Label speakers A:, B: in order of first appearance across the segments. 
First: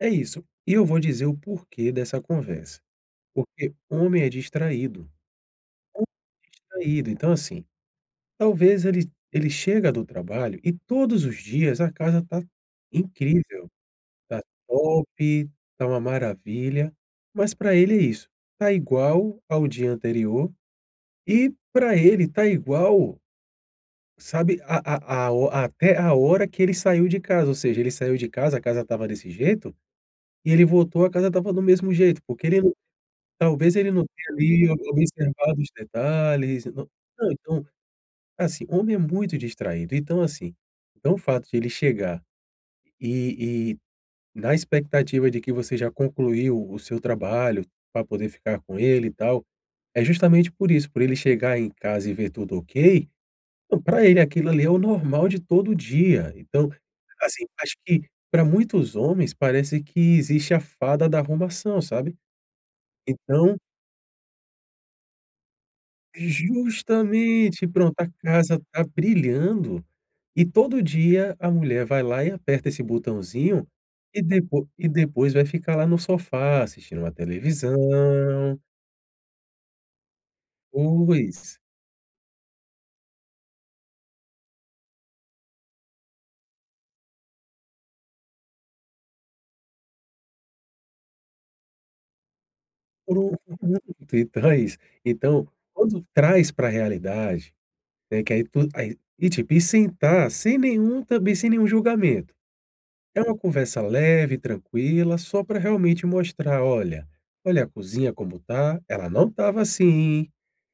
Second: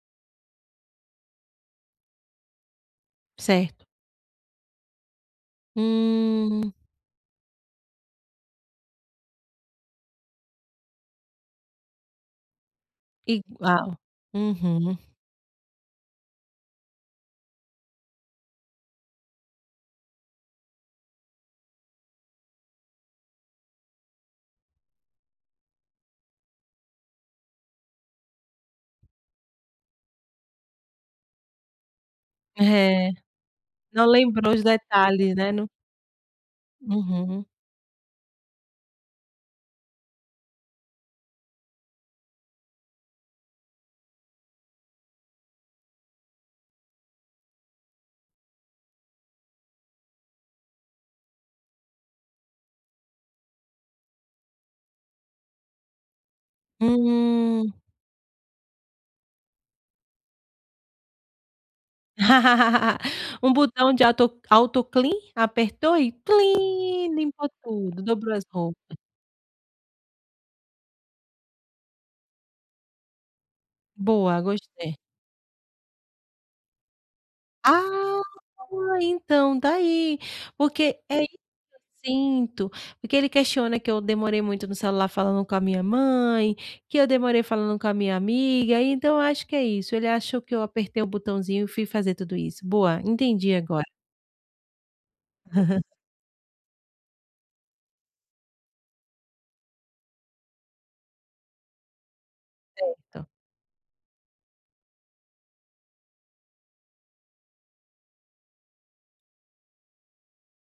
A: É isso. E eu vou dizer o porquê dessa conversa. Porque
B: Certo.
A: homem é distraído. Ho
B: Hum.
A: distraído. Então, assim. Talvez ele ele chega do trabalho e todos os dias, a casa tá incrível,
B: Igual.
A: tá
B: Uhum.
A: top, tá uma maravilha. Mas pra ele é isso. Tá igual ao dia anterior, e pra ele tá igual, sabe a a a ho até a hora que ele saiu de casa, ou seja, ele saiu de casa, a casa estava desse jeito, e ele voltou, a casa estava do mesmo jeito. Porque ele não
B: É.
A: talvez ele não
B: Não
A: tenha,
B: lembrou os
A: ali, o
B: detalhes, né.
A: observado
B: No
A: os detalhes e, não
B: Uhum.
A: [unintelligible] assim, homem é muito distraído. Então, assim. Então, o fato de ele chegar, e e na expectativa de que você já concluiu o seu trabalho, pra poder ficar com ele e tal, é justamente por isso. Por ele chegar em casa e ver tudo ok, então, pra ele aquilo ali é o normal de todo dia. Então, assim,
B: Hum.
A: acho que pra muitos homens parece que existe a fada da arrumação, sabe.
B: Um
A: Então
B: botão de auto auto-clean. Apertou e clean, limpou
A: Justamente. Pronto,
B: tudo.
A: a
B: Dobrou as
A: casa tá
B: roupa.
A: brilhando, e todo dia a mulher vai lá e aperta esse botãozinho, e
B: Boa.
A: depo e
B: Gostei.
A: depois vai ficar, lá, no sofá, assistindo uma
B: Ah,
A: televisão.
B: boa, então, tá aí. Porque é isso
A: Pois.
B: que eu sinto. Porque ele questiona que eu demorei muito no celular falando com a minha mãe. Que eu demorei falando com a minha amiga. Então, eu acho que é isso. Ele achou que eu apertei o botãozinho e fui fazer tudo isso. Boa.
A: Pronto.
B: Entendi, agora.
A: [unintelligible] Então, é isso. Então, quando traz para a realidade, né, que aí tudo aí e, tipo, e sentar sem nenhum também sem nenhum julgamento. É
B: Certo.
A: uma conversa leve, tranquila, só pra, realmente, mostrar, "Olha, olha a cozinha como tá. Ela não estava assim.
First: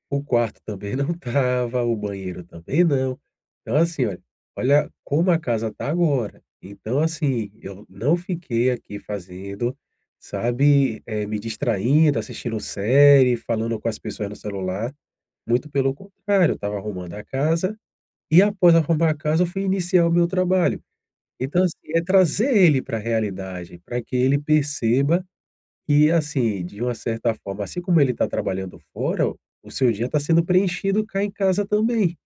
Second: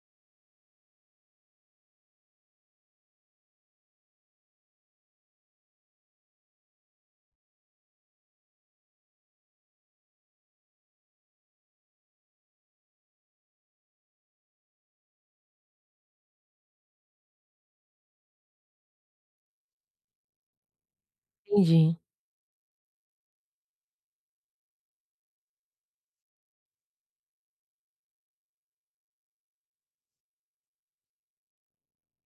A: O quarto também não estava. O banheiro também não. Então, assim, olha olha como a casa tá agora. Então, assim, eu não fiquei aqui fazendo, sabe, eh, me distraindo, assistindo série, falando com as pessoas no celular. Muito pelo contrário. Eu estava arrumando a casa, e após arrumar a casa, eu fui iniciar o meu trabalho." Então, assim,
B: Entendi.
A: é trazer ele para a realidade, pra que ele perceba que, assim, de uma certa forma, assim como ele tá trabalhando fora, o seu dia tá sendo preenchido cá em casa também.